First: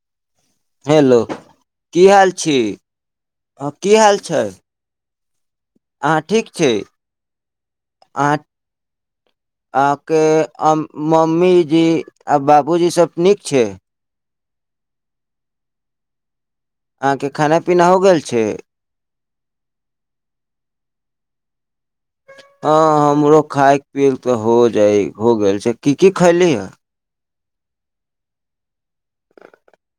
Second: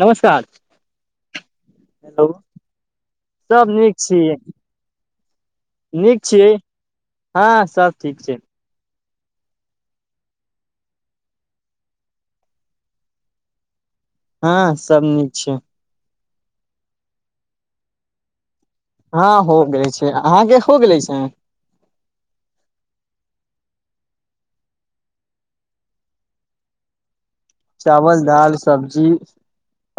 नमस्कार हेलो की हेलो हाल छी ह सब नीक की हाल छियै छै नीक अहाँ ठीक छियै छै हँ सब ठीक छै आहाँ के मम्मीजी आ बाबूजी सब नीक छै हँ सब नीक छै अहाँके खाना पीना हो गेल छै हँ हो गेल छै अहाँके हो गेले छै हँ हमरो खायक पियैल तऽ हो जाइ हो गेल छै की की खयलीहे चावल दाल सब्जी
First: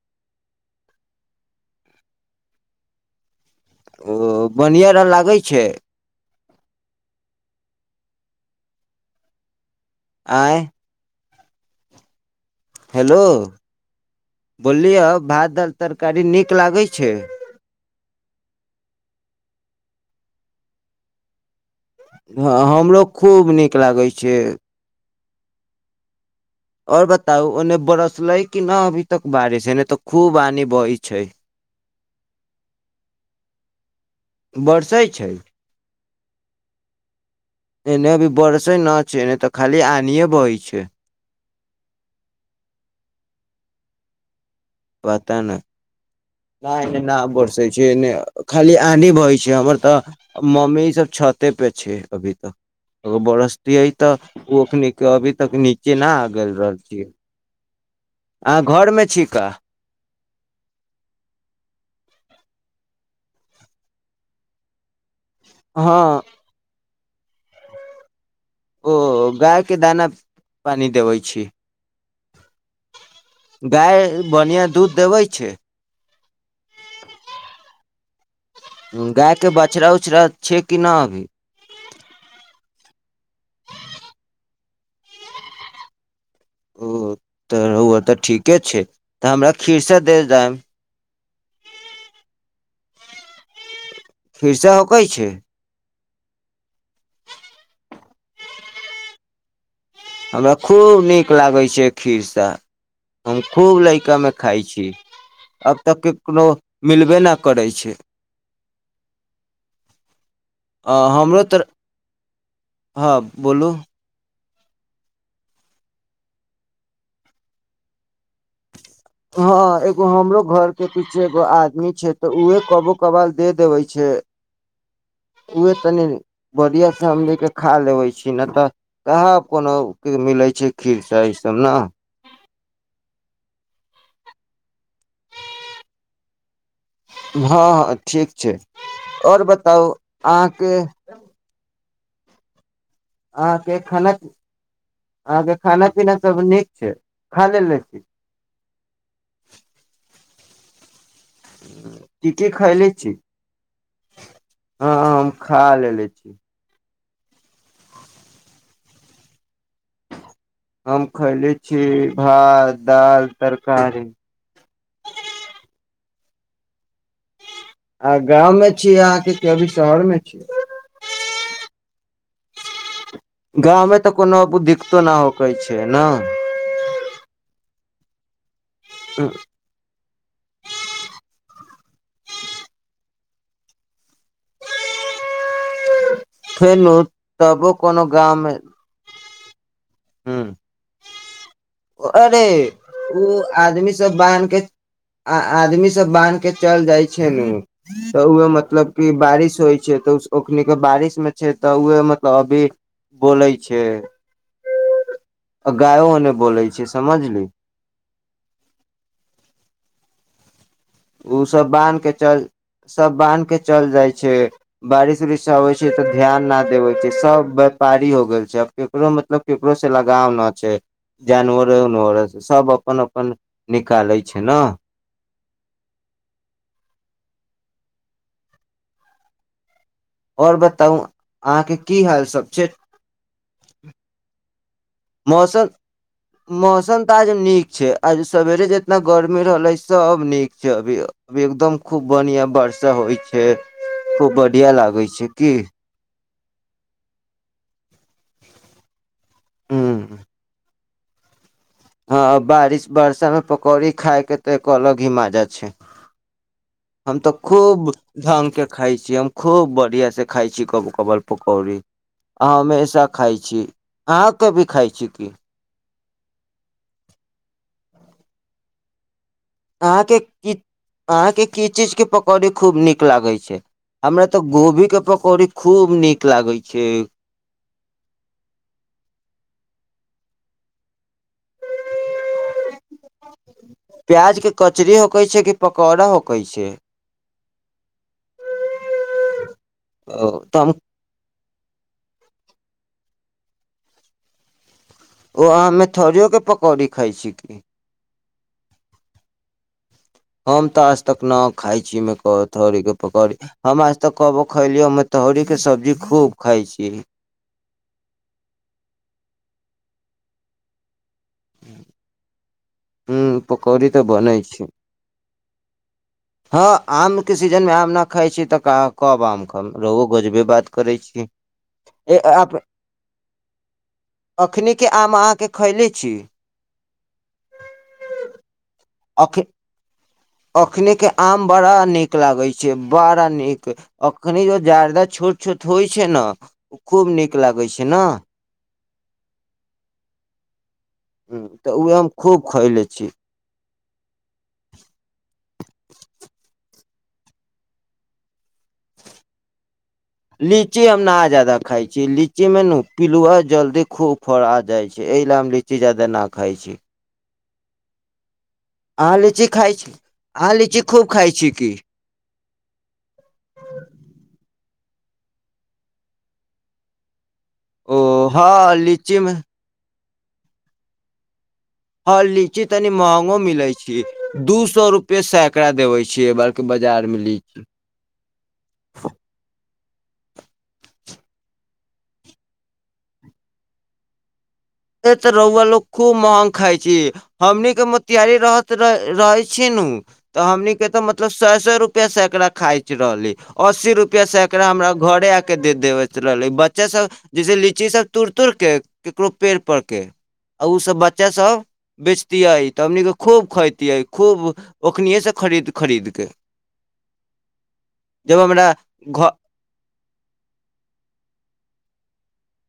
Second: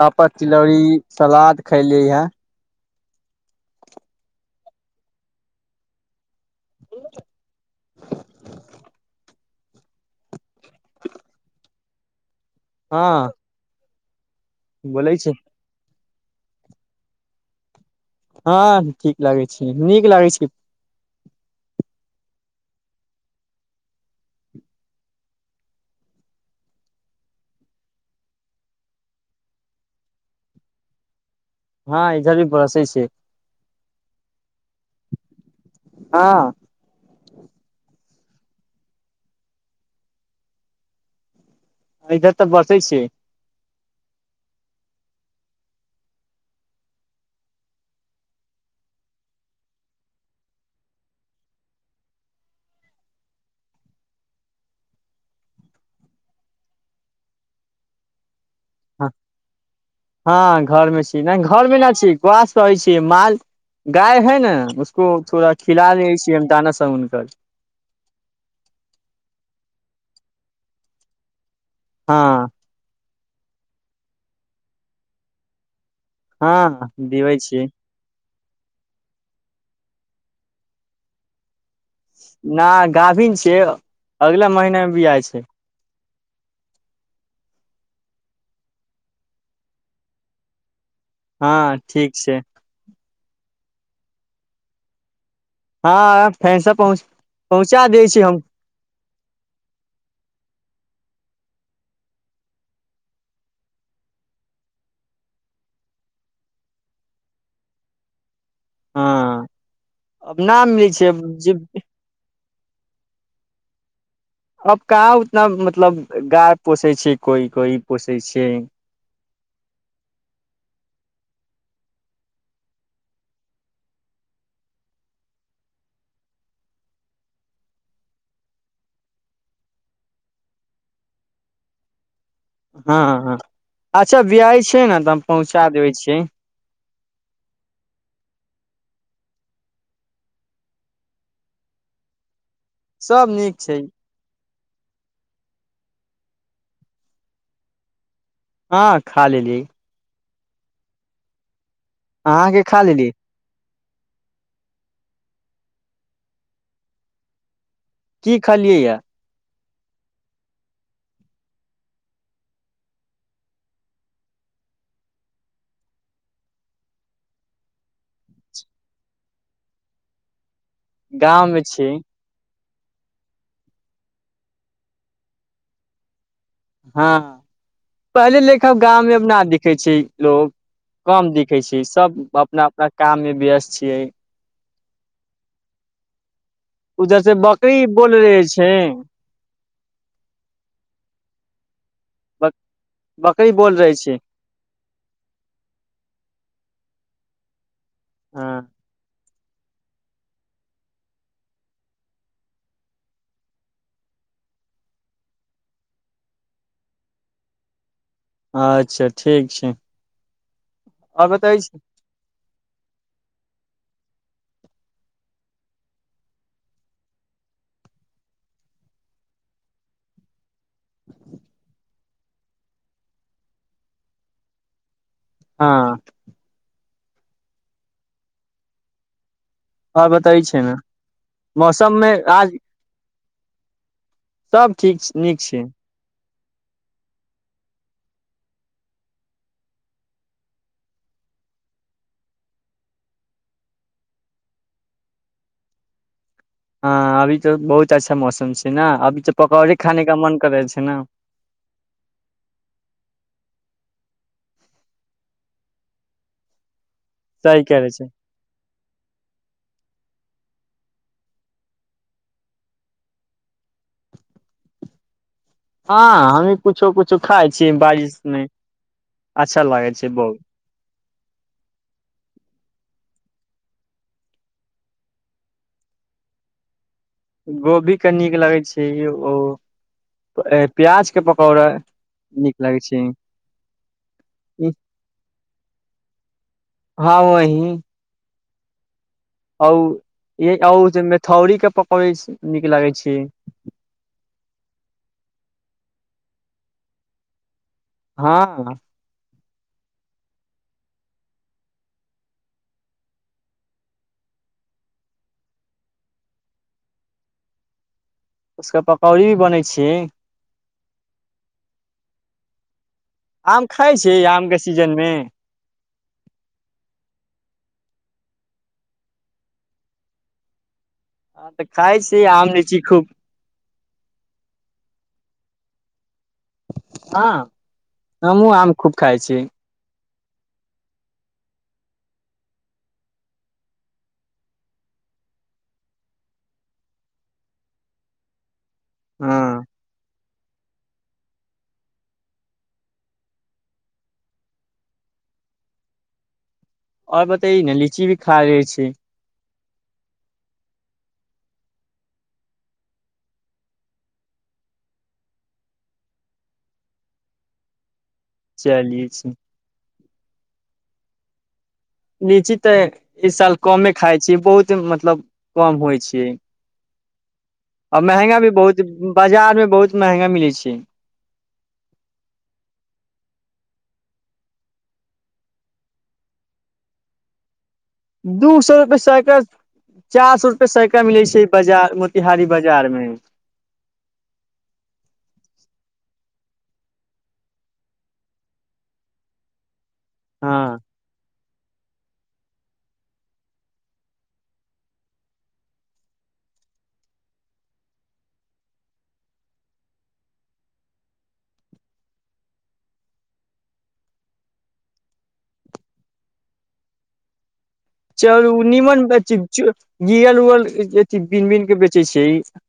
पापड़ तिलौरी सलाद खयलियै हे ओ बढ़िआँ रह लागै छै ह आंय हेलो हँ बोलियए बोलै छी भात दल तरक गाड़ी नीक लागै छै हँ ठीक लागै छी नीक लागै छी हँ हमरो खूब नीक लागै छै आओर बताउ ओन्ने बरसलै कि न अभी तक बारिश एने तऽ खूब पानि बहय छै हँ इधर भी बरसै छै बरसै छै हँ एने अभी बरसे न छै नहि तऽ खाली आनिए बहय छै एय जग तऽ बरसे छै पता ने ना एने ना बरसै छै एने खाली आनी बहै छै हमर तऽ मम्मी सभ छते पे छै अभी तऽ अगर बरसतै तऽ ओखनी के अभी तक नीचे ना आ गेल रहतियै अहाँ घरमे छी का हँ घर मे छी नहि घर मे ना छी घास करै छी माल गाय है ने को थोड़ा खिला हँ दै‌ छिय हम दाना सने त ओ गाय के दाना पानि देबै छी हँ गाय बढ़िआँ दूध देबै छै हँ दिबै छीय गायके बछड़ा उछड़ा छै कि ना अभी ना गाभीन छियै अगला महीना मे बिआइ छै ओ तऽ रहू तऽ ठीके छै तऽ हमरा खीरसा दे जाएब हँ ठीक छै खिरसा होकै छै हँ खीरसा पहुँ पहुँचा दै छी हम हमरा खूब नीक लागै छै खीरसा हम खूब लइकामे खाइ छी आब त केकनो मिलबे नहि करै छै हँ अब न मिलै आ छै हमरो जे तर हँ बोलू अब कहाँ उतना मतलब गाय पोसै छै कोइ कोइ पोसै छै हँ एगो हमरो घरके पीछे एगो आदमी छै तऽ उहे कबो कबाल दे देबै छै उहे तनि बढ़िआँ से हमनि के खा लेबै छी नहि तऽ कहा कोनो मिलैत छै खीरसा ई सभ ने हँ हँ हँ अच्छा बियाइ छै ने तऽ हम पहुँचा देबै छी हँ हँ ठीक छै आओर बताउ अहाँके सब नीक आहाँ के छै खाना अहाँके खाना पीना सब नीक छै खा लेल लै छी। हँ खा लेल लिय। ई की अहाँके खा खैले छी। लेलियै हँ हम खा लेले छी। की खलियै यए। हम खयले छी भात, दाइल, तरकारी। आ गाँम में म छीयै अहाँके की अभी शहरमे छीयै। गाम में मे छी। गाँवमे तऽ कोनो दिक्कतो नहि होकै छै न। हँ पहले ल आब गाम में ना दिखे छै लोग कम दि। कि सी सब अपना अपना काम मे व्यस्त छियै। फेनु उधरसे तबो बकरी बोल रहे छै। हुं। अरे बक, ओ बकरी बोल आदमी रहे छै सब बान्ह के। आ आदमी सब बान्हके चल जाइ छै ने। तऽ ओह हँ मतलब की बारिश। होइ छै तऽ ओखन के बारिश। से तऽ उह मतलब अभी बोलै छै गायोने बोलै छै समझली। अच्छा ठीक छै। आओर बतै ओसभ छै बान्हके चल। सभ बान्हि कऽ चलि जाइ छै बारिश -उरिशसँ अबै छै तऽ ध्यान नहि देबै छै सभ व्यापारी हो गेल छै आब ककरो मतलब ककरोसँ लगाव नहि छै जानवरे उनवरसँ सभ अपन अपन निकालै छै न। हँऽ। हँ बतै आओर छै ने बताउ अहाँके की मौसममे हाल सब आज। छै सब ठीक नीक छै। मौसम मौसम तऽ आज नीक छै आज सवेरे जितना गर्मी रहलै सभ नीक छै अभी अभी एकदम खूब बढ़िआँ वर्षा होइ छै खूब बढ़िआँ लागै छै की। हँ अभी तऽ बहुत अच्छा मौसम छै ने अभी तऽ। पकौड़ी खाने ह का मन करै छै न। हँ बारिश बरषा मे पकौड़ी खाायके तऽ एको अलग ही माजा छै हम तऽ सही कह रहे खूब छै ढंग के खाय छी हम खूब बढ़िया से। खाइ छी कभु कभार पकौड़ी अह हमेशा खाइ छी, अहाँ कभु खाइ छी की। हँ हमहूं कुछो -कुछो खाय छीयै बारिश में। अहाँके की अहाँके की चीजके पकौड़ी खूब नीक लागै छै। हमरा तऽ गोभी के पकौड़ी खूब नीक लागै छै। गोभी के नीक लगै छै ओ प्याज के पकौड़ा नीक लगै छै। प्याज के कचरी होकै छै कि पकौड़ा होकै छै। हौ ओ, ए तऽ हम और जे मेथौरी के पकौड़ी नीक लागे छै। ओ अहाँ मेथौरियो के पकौड़ी खाइ छीयै की। हाँह हम तऽ आजतक नहि खाइ छी मेथौरीके पकौड़ी हम आजतक कबहु खेलियै मेथौरीके सब्जी खूब खाइ छी। उसका पकौड़ी भी बनै छै। ह्म आम खाइ छियै आम के छै सीजन में। हँ आमके सीजनमे आम न खाइ छी तऽ कब आम ख रहो गजबे बात। करै छी हँ तऽ खाइ छी आम एखनि लीची खूब के आम अहाँके। खैले छी। हँ हमु आम खूब खाय छी। अखनि के आम बड़ा नीक लागै छै बड़ा नीक अखनि जो जारदा छोट छोट होइ छै ने ओ खूब नीक लागै छै नऽ। हँ ह तऽ उएह हम खूब खयले छी। ओर बताइ न लीची भी खा रह रहल छै लीची हम न आ जात जादा खाइ छी लीचीमे ने पिलुआ जल्दी खूब फड़ा जाइ छै एहि लए हम लीची जादा नहि खाइ छी चलिय अहाँ छी लीची खाइ छी अहाँ लीची खूब खाइ छी की लीची तऽ इ साल कमे खाय छी बहुत मतलब कम होइ छै आ ओ महंगा भी हँ बहुत लीची बाजार मे बहुत महगा मिलै छै हँ लीची तनि महंगो मिलैत छै दू सए रुपए सैकड़ा देबै छियै एहि बड़क बाजारमे लीची दू सए रुपए सैकड़ा चार सए रुपए साइ का मिलै छै बाजार मोतिहारी बाजार मे ए तऽ रौआ लोग खूब महग खाय छै हमनीके मोतियारी रहत रहै छी नु तऽ हँ हमनि के तऽ मतलब सौ सौ रुपआ सैकड़ा खाय रहले अस्सी रुपआ सेकड़ा हमरा घरे आ के दे देव रहले बच्चा सब जैसे लीची सब तोड़ तोड़ के केकरो पेड़ परके आ ओसभ बच्चाभ बेचतियै तऽ हमने खूब खैतियै खूब ओखनिएसँ खरीद खरीदके चलु नीमन गियल उल अथ बीन बीन के बेचै छै से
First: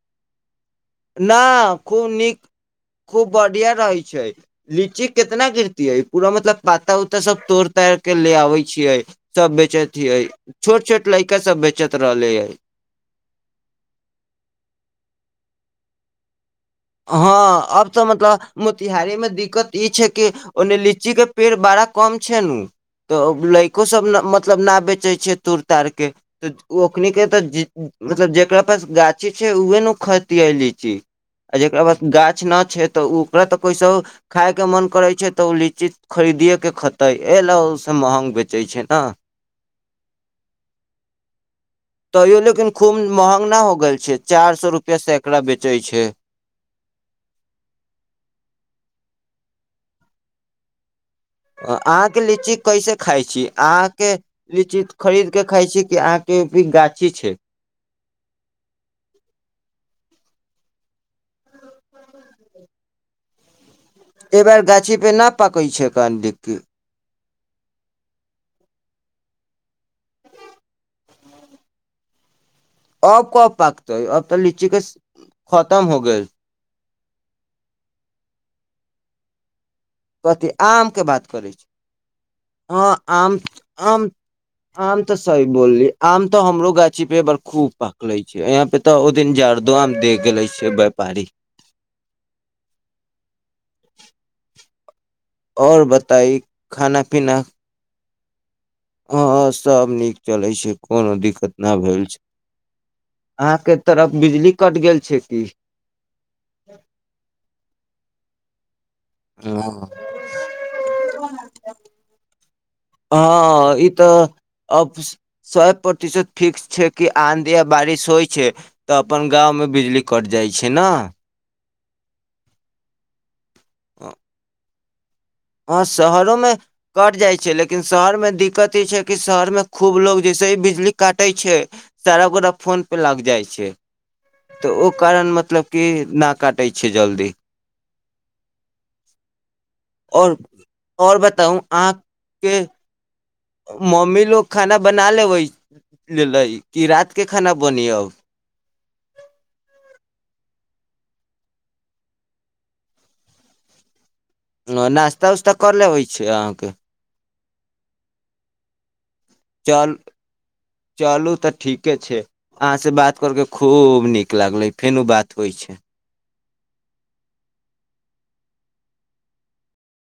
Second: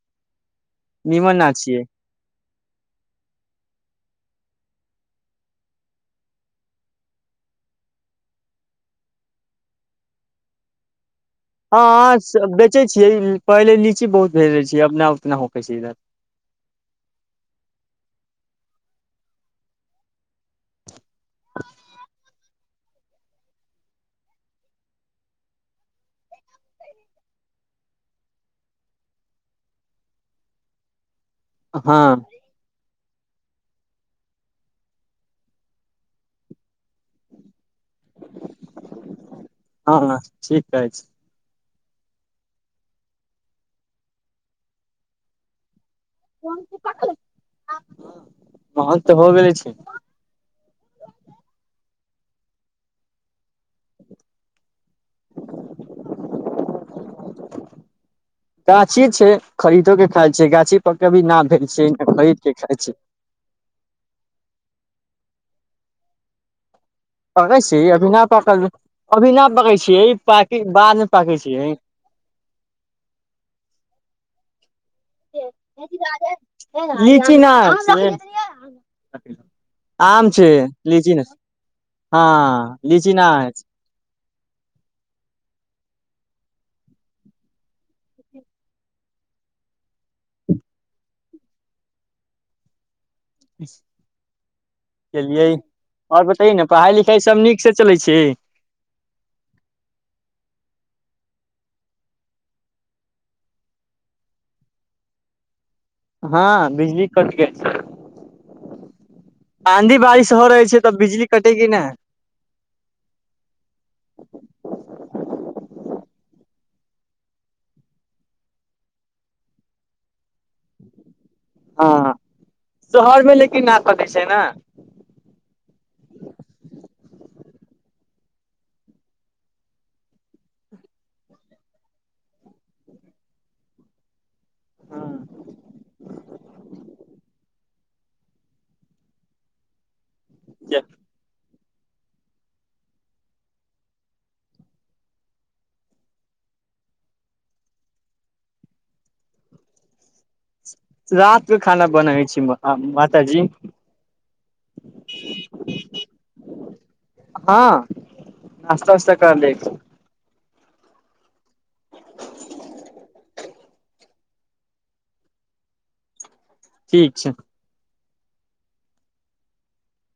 नहि खूब नीक खूब बढ़िआँ रहैत छै लीची केितना गिरती है पूरा मतलब पाता उता सब तोड़ ताड़ के ले आबे छियै सब बेचैत छियै छोट छोट लड़का सब बेचैत रहले हँ है बेचे छियै पहिले लीची बहुत भेज रहे छी अपना उतना हो कसी हँ अब तऽ मतलब मोतिहारी मे दिक्कत ई छै कि ओन्ने लीच ची के पेड़ बड़ा कम छै नु, त लैको सब मतलब ना बेचै छै तुड़ ताड़के त ओखनि के त मतलब जेकरा पास गाछी छै उहे ने खतियै लै छै। आ जेकरा बाद हँ गाछ न छै त ऊ वैह तो कहै छौ खााय के मन करे छै त ओ लीची खरीदिये के खेतै, ए लौस महग बेचै छै न हँ ठीक कहै छी तैयो लेकिन खुब महंग ना हो गेल छै, चार सौ रुपया सैकड़ा बेचै छै। महग त हो गेले छै। अहांके लीची कैसे खाइ छी अहांके लीची खरीद के खाय छियै कि अहांके भी गाछी छै। गाछी छै खरीदो के खाय छै गाछी पर कभी ना भेल छै, खरीद के खाइ छियै। एहि बेर गाछी पे न पाकै छै कनडिकी पकै छी अभी न पकल, अभी न पकै छियै, पाकै के बादमे पाकै छियै। अब कब पाकतै, अब त लीची के खतम हो गइल। लीची ना आनै छियै। आम कथि छै आम के लीची नै बात करै छी, हँ हं लीची न आम, आम, आम त सही बोललियै, आम त हमरो गाछी पर एहिबेर खुब पाकले छै, इहां पर ते ओहि दिन जारदो आम दे गेले छै वेपारी। बस केलियै, और बताइए न पढ़ाई लिखाई सब नीक से चलै छै। की हां और सब नीक चलै छै, कोनो दिक्कत ना भेल छै। अहांके तरफ बिजली कटि गेल छै कि हां बिजली कट गेल छै। हो रहै छै तऽ बिजली कटे कि नहि हां इ त अब शत प्रतिशत फिक्स छै कि आंधी आ बारिश होइ छै त अपन गांव में बिजली कट जाय छै। छि ना हां हां, तोहर मे लिक कि नाक कटै छै न। हां शहरोमे कटि जाइ छै लेकिन शहरमे दिकत इ छै कि शहरमे खुब लोक जैसे हि बिजली काटै छै सारा गोटा फोन पर लागि जाइ छै। त ओ कारण मतलब कि ना काटै छै जल्दी। और और बताउ अहां के मम्मी लोग खाना बना लेबै, लेलै कि रात के खाना बनी अब। रात के खाना बनबै छै माताजी। ना नास्ता उस्ता कर लेबै छै अहांके। हां नास्ता उस्ता कर लै छी। चल चलू तऽ ठीके छै अहाँसँ बात कर कऽ खूब नीक लागलै फेनो बात होइ छै ठीक छै